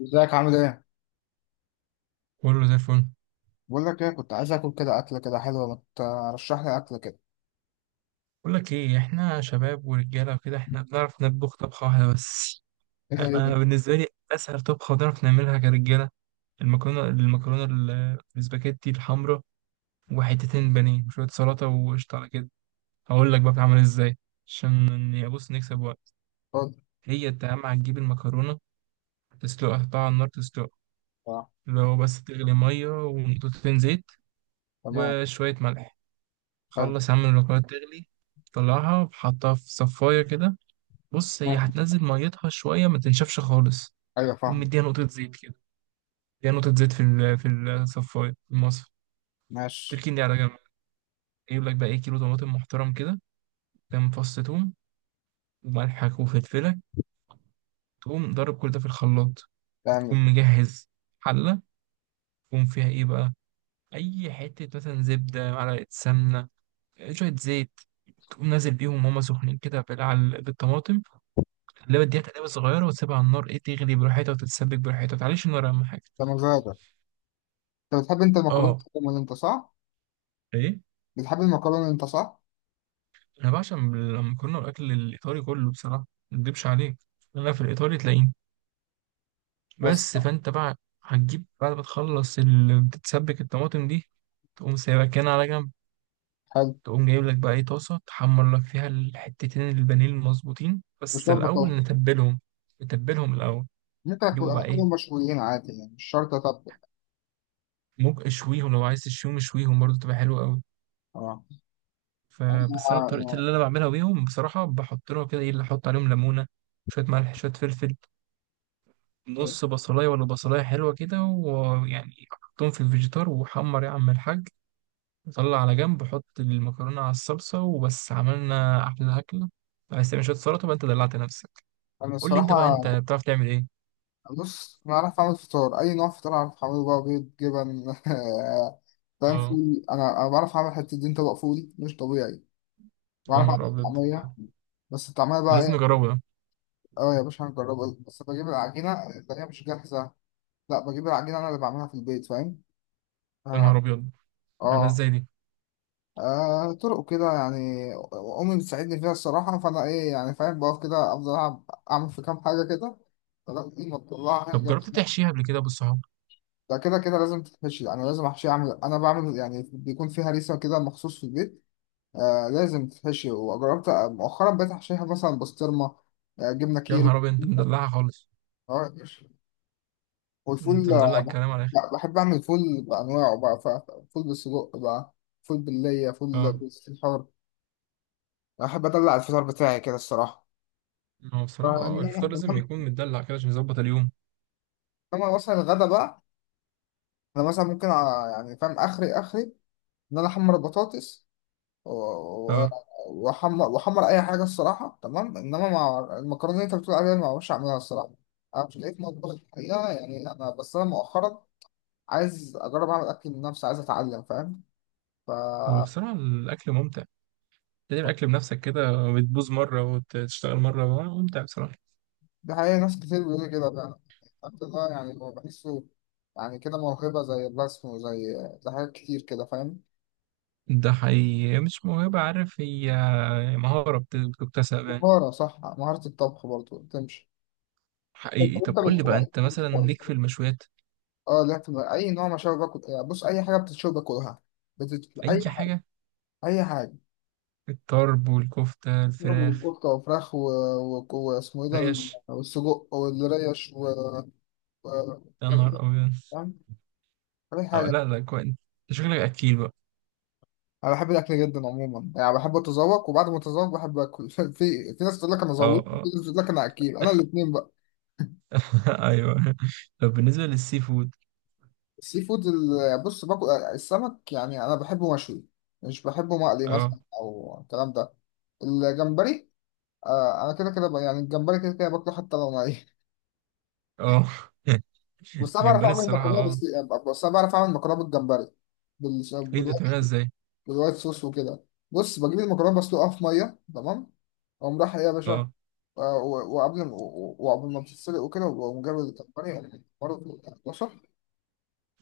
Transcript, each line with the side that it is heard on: left: ازيك عامل ايه؟
right: كله زي الفل.
left: بقول لك ايه كنت عايز اكل كده اكله كده حلوه، ما ترشح لي اكله كده؟
right: بقول لك ايه، احنا شباب ورجاله وكده، احنا بنعرف نطبخ طبخه واحده بس.
left: ايه هي؟
right: انا بالنسبه لي اسهل طبخه بنعرف نعملها كرجاله، السباكيتي الحمراء، وحتتين بانيه وشويه سلطه وقشطه على كده. هقول لك بقى بتعمل ازاي. عشان بص نكسب وقت.
left: اتفضل.
right: هي انت اهم حاجه تجيب المكرونه، تسلقها، تحطها على النار تسلقها،
left: اه.
right: لو بس تغلي ميه ونقطتين زيت
left: تمام.
right: وشويه ملح.
left: حلو.
right: خلص يا عم المكرونه تغلي، طلعها وحطها في صفايه كده. بص هي
left: مم.
right: هتنزل ميتها شوية ما تنشفش خالص.
left: ايوه
right: تقوم
left: فاهمك.
right: مديها نقطة زيت كده، مديها نقطة زيت في الصفاية، في المصفى،
left: ماشي.
right: تركين دي على جنب. يجيب لك بقى ايه، كيلو طماطم محترم كده، كام فص توم، وملحك وفلفلك، تقوم ضارب كل ده في الخلاط.
left: تمام.
right: تقوم مجهز حلة، تقوم فيها ايه بقى، أي حتة مثلا زبدة، معلقة سمنة، شوية زيت، تقوم نازل بيهم وهما سخنين كده بالطماطم اللي بديها تقليبة صغيرة وتسيبها على النار، ايه، تغلي براحتها وتتسبك براحتها، ما تعليش النار أهم حاجة.
left: ده مزاجك. انت بتحب المكرونه
right: اه.
left: اللي انت، صح؟
right: ايه،
left: بتحب المكرونه اللي انت، صح؟
right: انا بعشق المكرونه والاكل الايطالي كله بصراحه، ما اكدبش عليك، انا في الايطالي تلاقيني.
left: بس.
right: بس فانت بقى، هتجيب بعد ما بتتسبك الطماطم دي، تقوم سايبها كده على جنب.
left: حلو.
right: تقوم جايب لك بقى ايه، طاسه تحمر لك فيها الحتتين البانيه المظبوطين،
left: مش
right: بس
left: شرط
right: الاول
left: طبخ.
right: نتبلهم. نتبلهم الاول.
left: ممكن اكل
right: جيبوا بقى ايه،
left: مشويين عادي، يعني مش شرط اطبخ.
right: ممكن اشويهم لو عايز تشويهم اشويهم برضه تبقى حلوه قوي.
left: اه. انا
right: فبس انا بطريقتي
left: آه.
right: اللي انا بعملها بيهم بصراحه، بحط لهم كده ايه اللي احط عليهم، ليمونه، شويه ملح، شويه فلفل،
left: إيه.
right: نص بصلاية ولا بصلاية حلوة كده، ويعني حطهم في الفيجيتار وحمر يا عم الحاج. وطلع على جنب، حط المكرونة على الصلصة، وبس عملنا أحلى أكلة. عايز تعمل شوية سلطة بقى، أنت دلعت نفسك.
left: انا
right: قول لي أنت
left: الصراحه،
right: بقى، أنت بتعرف تعمل إيه؟
left: بص انا عارف اعمل فطار، اي نوع فطار عارف اعمله، بقى بيض جبن فاهم؟
right: أه.
left: فول، انا بعرف اعمل حته دين طبق فول مش طبيعي.
right: يا
left: بعرف
right: نهار
left: اعمل
right: أبيض،
left: طعميه. بس الطعميه
right: ده
left: بقى
right: لازم
left: ايه.
right: نجربه ده.
left: اه يا باشا هنجربها، بس بجيب العجينه اللي هي مش جاهزه. لا، بجيب العجينه انا اللي بعملها في البيت، فاهم.
right: يا نهار
left: اه
right: أبيض، ده
left: اه.
right: إزاي دي؟
left: آه، طرق كده يعني. امي بتساعدني فيها الصراحه، فانا ايه يعني فاهم، بقف كده، اعمل في كام حاجه كده لغايه ما تطلعها.
right: طب جربت تحشيها قبل كده بالصحاب؟
left: ده كده كده لازم تتحشي، انا لازم احشي، اعمل، انا بعمل يعني بيكون فيها هريسه كده مخصوص في البيت. آه لازم تتحشي. وجربت، آه، مؤخرا بقيت احشيها مثلا بسطرمه. آه، جبنه
right: يا
left: كيري.
right: نهار أبيض، أنت مدلعها خالص.
left: آه.
right: أنت
left: والفول
right: مدلع
left: آه
right: الكلام على الآخر.
left: لا، بحب اعمل فول بانواعه بقى. فول بالسجق بقى، فول بالليه، فول
right: أه.
left: بالحار. احب ادلع الفطار بتاعي كده الصراحه.
right: هو
left: آه،
right: بصراحة أه
left: انما
right: الفطار لازم يكون متدلع كده عشان يظبط اليوم.
left: إنما مثلا الغدا بقى، انا مثلا ممكن، آه، يعني فاهم، اخري انا احمر البطاطس و-
right: أه،
left: واحمر اي حاجه، الصراحه، تمام. انما مع المكرونه اللي انت بتقول عليها، أنا ما بعرفش اعملها الصراحه. انا مش لقيت مطبخ الحقيقه، يعني انا بس انا مؤخرا عايز اجرب اعمل اكل لنفسي، عايز اتعلم، فاهم. ف
right: هو بصراحة الأكل ممتع، تعمل أكل بنفسك كده، بتبوظ مرة وتشتغل مرة، ممتع بصراحة.
left: دي حقيقه، ناس كتير بيقولوا لي كده فعلا. الأكل ده يعني هو بحسه يعني كده موهبه، زي الرسم وزي حاجات كتير كده، فاهم.
right: ده حقيقي مش موهبة، عارف هي مهارة بتكتسب يعني.
left: مهاره، صح، مهاره، الطبخ برضه تمشي. طب انت
right: حقيقي. طب قول لي بقى أنت مثلا
left: بتطبخ؟
right: ليك في المشويات؟
left: اه. لا، اي نوع مشاوي باكل، يعني بص اي حاجه بتتشوي باكلها.
right: أي
left: اي،
right: حاجة.
left: اي حاجه.
right: الطرب والكفتة،
left: برضه
right: الفراخ،
left: قطه وفراخ واسمه ايه ده،
right: ريش.
left: والسجق والريش و-
right: يا نهار أبيض.
left: فاهم، اي
right: أو
left: حاجه.
right: لا لا، كويس أنت، شكلك أكيل بقى.
left: انا بحب الاكل جدا عموما، يعني بحب اتذوق وبعد ما اتذوق بحب اكل في، في ناس تقول لك انا
right: أه،
left: ذوقت، في
right: أه.
left: ناس تقول لك انا اكيل، انا الاثنين بقى.
right: أيوه. طب بالنسبة للسي فود؟
left: السي فود بص باكل السمك، يعني انا بحبه مشوي، مش بحبه مقلي
right: أه،
left: مثلا او الكلام ده. الجمبري آه، انا كده كده يعني الجمبري كده كده باكله حتى لو ني.
right: أه.
left: بس انا بعرف
right: الجمبري
left: اعمل
right: الصراحة
left: مكرونه
right: أه.
left: بس. بس انا بعرف اعمل مكرونه بالجمبري،
right: إيه ده،
left: بالوايت،
right: بتعملها إزاي؟
left: بالوايت صوص وكده. بص بجيب المكرونه، بسلقها في ميه، تمام، اقوم رايح ايه يا باشا.
right: أه.
left: آه، وقبل ما بتتسلق وكده، واقوم جايب الجمبري برضه، بشر،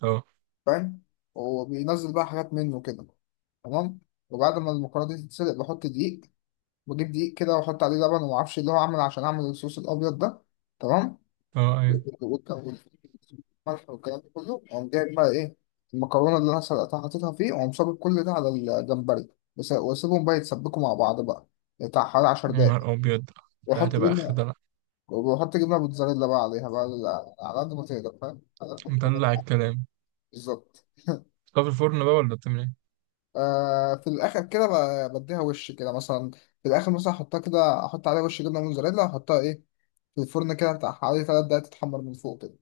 right: أه.
left: فاهم، وبينزل بقى حاجات منه كده، تمام. وبعد ما المكرونه دي تتسلق بحط دقيق، بجيب دقيق كده واحط عليه لبن وما اعرفش اللي هو، عامل عشان اعمل الصوص الابيض ده، تمام.
right: أه. أيوه.
left: والملح والكلام ده كله، أقوم جايب بقى إيه المكرونة اللي أنا سلقتها، حاططها فيه، وأقوم صابب كل ده على الجمبري. وأسيبهم بقى يتسبكوا مع بعض بقى بتاع حوالي 10
right: يا
left: دقايق،
right: نهار أبيض، ده
left: وأحط
right: هتبقى آخر
left: جبنة،
right: دلع.
left: وأحط جبنة موتزاريلا بقى عليها، بقى على قد ما تقدر، فاهم، على قد ما تقدر.
right: مدلع الكلام.
left: بالظبط.
right: طب في الفرن بقى ولا بتعمل إيه؟
left: آه في الآخر كده بديها وش كده مثلا، في الآخر مثلا أحطها كده، أحط عليها وش جبنة موتزاريلا، وأحطها إيه في الفرن كده بتاع حوالي 3 دقايق تتحمر من فوق كده.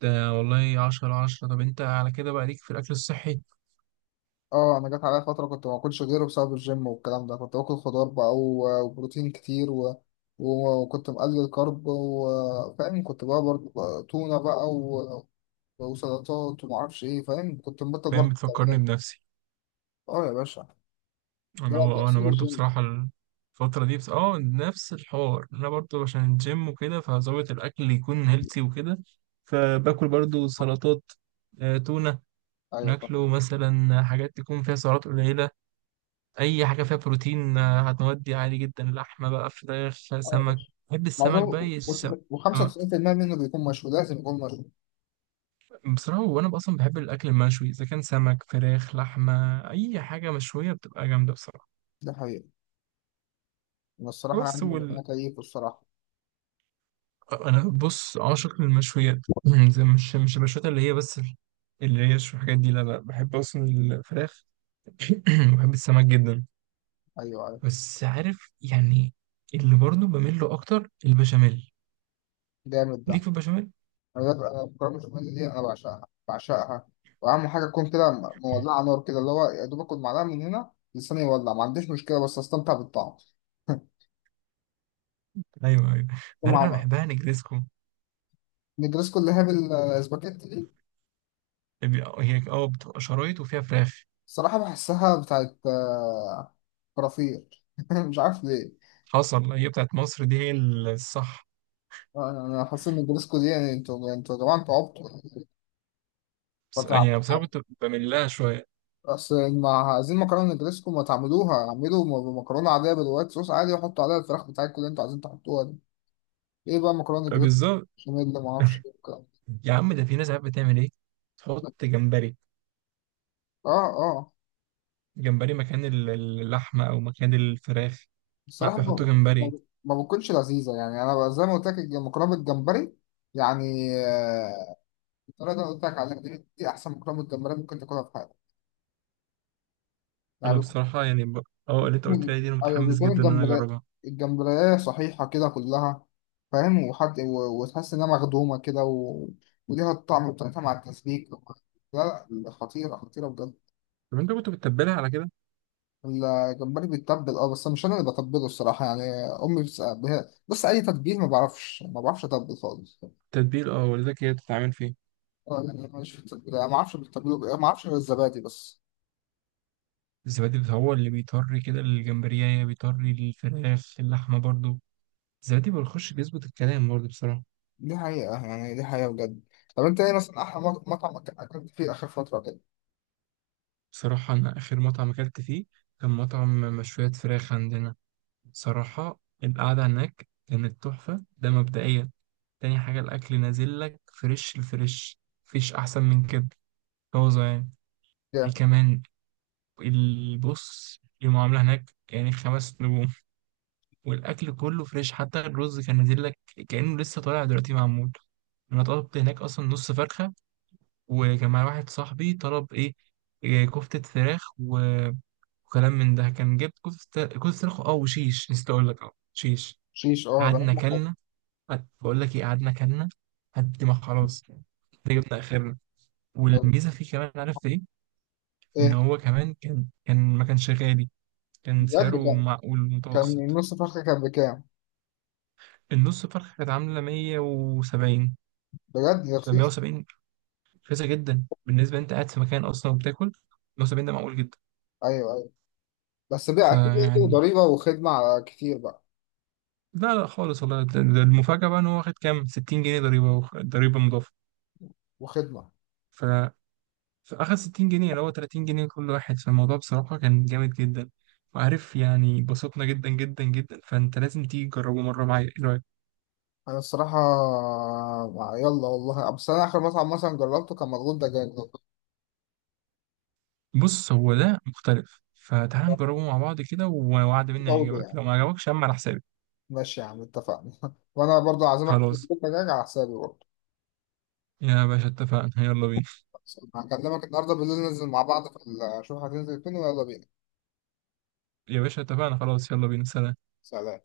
right: ده والله عشرة على عشرة. طب أنت على كده بقى ليك في الأكل الصحي.
left: اه، انا جت عليا فتره كنت ما باكلش غيره بسبب الجيم والكلام ده. كنت باكل خضار بقى وبروتين كتير، وكنت مقلل كارب، وفاهم كنت بقى برضه بقى تونه بقى، وسلطات وما اعرفش ايه، فاهم، كنت مبطل
right: فاهم،
left: برضه
right: بتفكرني
left: الدورات.
right: بنفسي،
left: اه يا باشا.
right: اللي هو
left: ده
right: أه أنا
left: اصول
right: برضو
left: الجيم.
right: بصراحة الفترة دي بس أه نفس الحوار. أنا برضو عشان الجيم وكده فظابط الأكل يكون هيلثي وكده، فباكل برضو سلطات، تونة،
left: ايوه فاهم.
right: ناكله مثلا، حاجات تكون فيها سعرات قليلة، اي حاجه فيها بروتين هتودي عالي جدا، لحمه بقى، فراخ،
left: اه يا
right: سمك.
left: باشا.
right: بحب السمك
left: معظم،
right: بقى، آه،
left: و95% منه بيكون مشوي، لازم يكون مشوي.
right: بصراحه وانا اصلا بحب الاكل المشوي، اذا كان سمك، فراخ، لحمه، اي حاجه مشويه بتبقى جامده بصراحه.
left: ده حقيقي. انا الصراحه
right: بس
left: يعني،
right: وال...
left: انا كيف الصراحه.
right: انا بص عاشق للمشويات زي مش المشويات اللي هي شو، الحاجات دي لا لا، بحب اصلا الفراخ، بحب السمك جدا،
left: ايوه، ايوه.
right: بس عارف يعني اللي برضه بميل له اكتر البشاميل.
left: جامد
right: ليك
left: ده.
right: في البشاميل.
left: أنا الكرة البشاميل دي أنا بعشقها بعشقها، وأهم حاجة تكون كده، مولعة نار كده، اللي هو يا دوب آكل معلقة من هنا لساني يولع، ما عنديش مشكلة، بس أستمتع بالطعم.
right: ايوه ايوه. عارف انا
left: مع
right: بحبها نجريسكو،
left: نجرسكو اللي هي بالسباكيتي دي.
right: هي اه بتبقى شرايط وفيها فراخ.
left: الصراحة بحسها بتاعت آه، كرافير مش عارف ليه.
right: حصل، هي بتاعت مصر دي هي الصح.
left: آه، أنا حاسس إن نجرسكو دي يعني، أنتوا يا جماعة أنتوا عبطوا.
right: بس
left: بتاع-
right: يعني، بس انا كنت بميل لها شويه.
left: أصل ما عايزين مكرونة نجرسكو، ما تعملوها، اعملوا مكرونة عادية بالوايت صوص عادي، وحطوا عليها الفراخ بتاعتكم اللي أنتوا عايزين تحطوها دي. ايه بقى؟ مكرونه جريت،
right: بالظبط.
left: بشاميل، ما اعرفش ايه والكلام
right: يا عم، ده في ناس عارف بتعمل ايه، تحط
left: ده.
right: جمبري.
left: اه، اه.
right: جمبري مكان اللحمه او مكان الفراخ. لا،
left: الصراحه،
right: بيحطوا
left: ما-
right: جمبري.
left: ما بتكونش لذيذه، يعني انا بقى زي ما قلت لك المكرونه بالجمبري، يعني آه، الطريقه اللي انا قلت لك عليها دي، دي احسن مكرونه بالجمبري ممكن تاكلها في حياتك. يعني
right: انا
left: بيكون،
right: بصراحه يعني اه اللي انت قلت لي دي انا
left: ايوه
right: متحمس
left: بيكون
right: جدا ان انا
left: الجمبري،
right: اجربها.
left: الجمبريه صحيحه كده كلها، فاهم، وحد، وتحس انها مخدومه كده، و... وليها الطعم بتاعتها مع التسبيك. لا لا، خطيره خطيره بجد.
right: طب انت كنت بتتبلها على كده؟
left: الجمبري بيتبل، اه، بس مش انا اللي بتبله الصراحه، يعني امي بتسأل هي، بص، اي تتبيل ما بعرفش، ما بعرفش اتبل خالص.
right: تتبيل، اه والدتك هي بتتعمل فيه.
left: اه، يعني انا مش في التتبيل، أنا ما اعرفش بتتبله بإيه، ما اعرفش غير الزبادي بس.
right: الزبادي هو اللي بيطري كده الجمبريه، بيطري الفراخ، اللحمه برضو، زبادي ما بيخش، بيظبط الكلام برضه بصراحة.
left: دي حقيقه، يعني دي حقيقه بجد. طب انت ايه مثلا احلى مطعم اكلت فيه اخر فتره كده؟
right: بصراحة أنا آخر مطعم أكلت فيه كان مطعم مشويات فراخ عندنا. صراحة القعدة هناك كانت تحفة ده مبدئيا. تاني حاجة، الأكل نازل لك فريش، الفريش مفيش أحسن من كده، طازة يعني. إيه
left: جامد.
right: كمان، البص المعاملة هناك يعني خمس نجوم، والأكل كله فريش، حتى الرز كان نازل لك كأنه لسه طالع دلوقتي معمول. أنا طلبت هناك أصلا نص فرخة، وكان معايا واحد صاحبي طلب ايه، كفتة فراخ وكلام من ده، كان جبت كفتة، كفتة فراخ اه، وشيش، نسيت اقول لك اه شيش.
left: شيش، اه، ده
right: قعدنا
left: أهم حاجة.
right: كلنا. بقول لك ايه، قعدنا كلنا، قد ما خلاص إحنا جبنا اخرنا.
left: أيوة.
right: والميزة فيه كمان، عرفت ايه، ان
left: ايه؟
right: هو كمان كان ما كانش غالي، كان
left: بجد.
right: سعره
left: كان،
right: معقول
left: كان
right: متوسط.
left: نص فرخه كان بكام؟
right: النص فرخة كانت عاملة 170.
left: بجد
right: ف
left: رخيص.
right: 170، رخيصة جدا، بالنسبة انت قاعد في مكان اصلا وبتاكل، 170 ده معقول جدا.
left: ايوه ايوه. بس بقى اكيد برضه
right: فيعني،
left: ضريبه وخدمه على، كتير بقى.
right: لا لا خالص والله، ده المفاجأة بقى ان هو واخد كام، 60 جنيه ضريبة، ضريبة مضافة.
left: وخدمه.
right: ف... فأخد 60 جنيه اللي هو 30 جنيه كل واحد. فالموضوع بصراحة كان جامد جدا، وعارف يعني بسطنا جدا جدا جدا. فأنت لازم تيجي تجربه مرة معايا، ايه رأيك؟
left: انا الصراحه، آه، يلا والله، بس انا اخر مطعم مثلا جربته كان مضغوط دجاج.
right: بص هو ده مختلف، فتعال نجربه مع بعض كده، ووعد مني
left: برضه
right: هيعجبك،
left: يعني.
right: لو ما عجبكش يا عم على حسابي.
left: ماشي يا عم، اتفقنا. وانا برضه عازمك في
right: خلاص
left: مضغوط دجاج على حسابي برضه.
right: يا باشا، اتفقنا، يلا بينا.
left: هكلمك النهارده بالليل، ننزل مع بعض في اشوف هتنزل فين ويلا بينا.
right: يا باشا اتفقنا خلاص، يلا بينا، سلام.
left: سلام.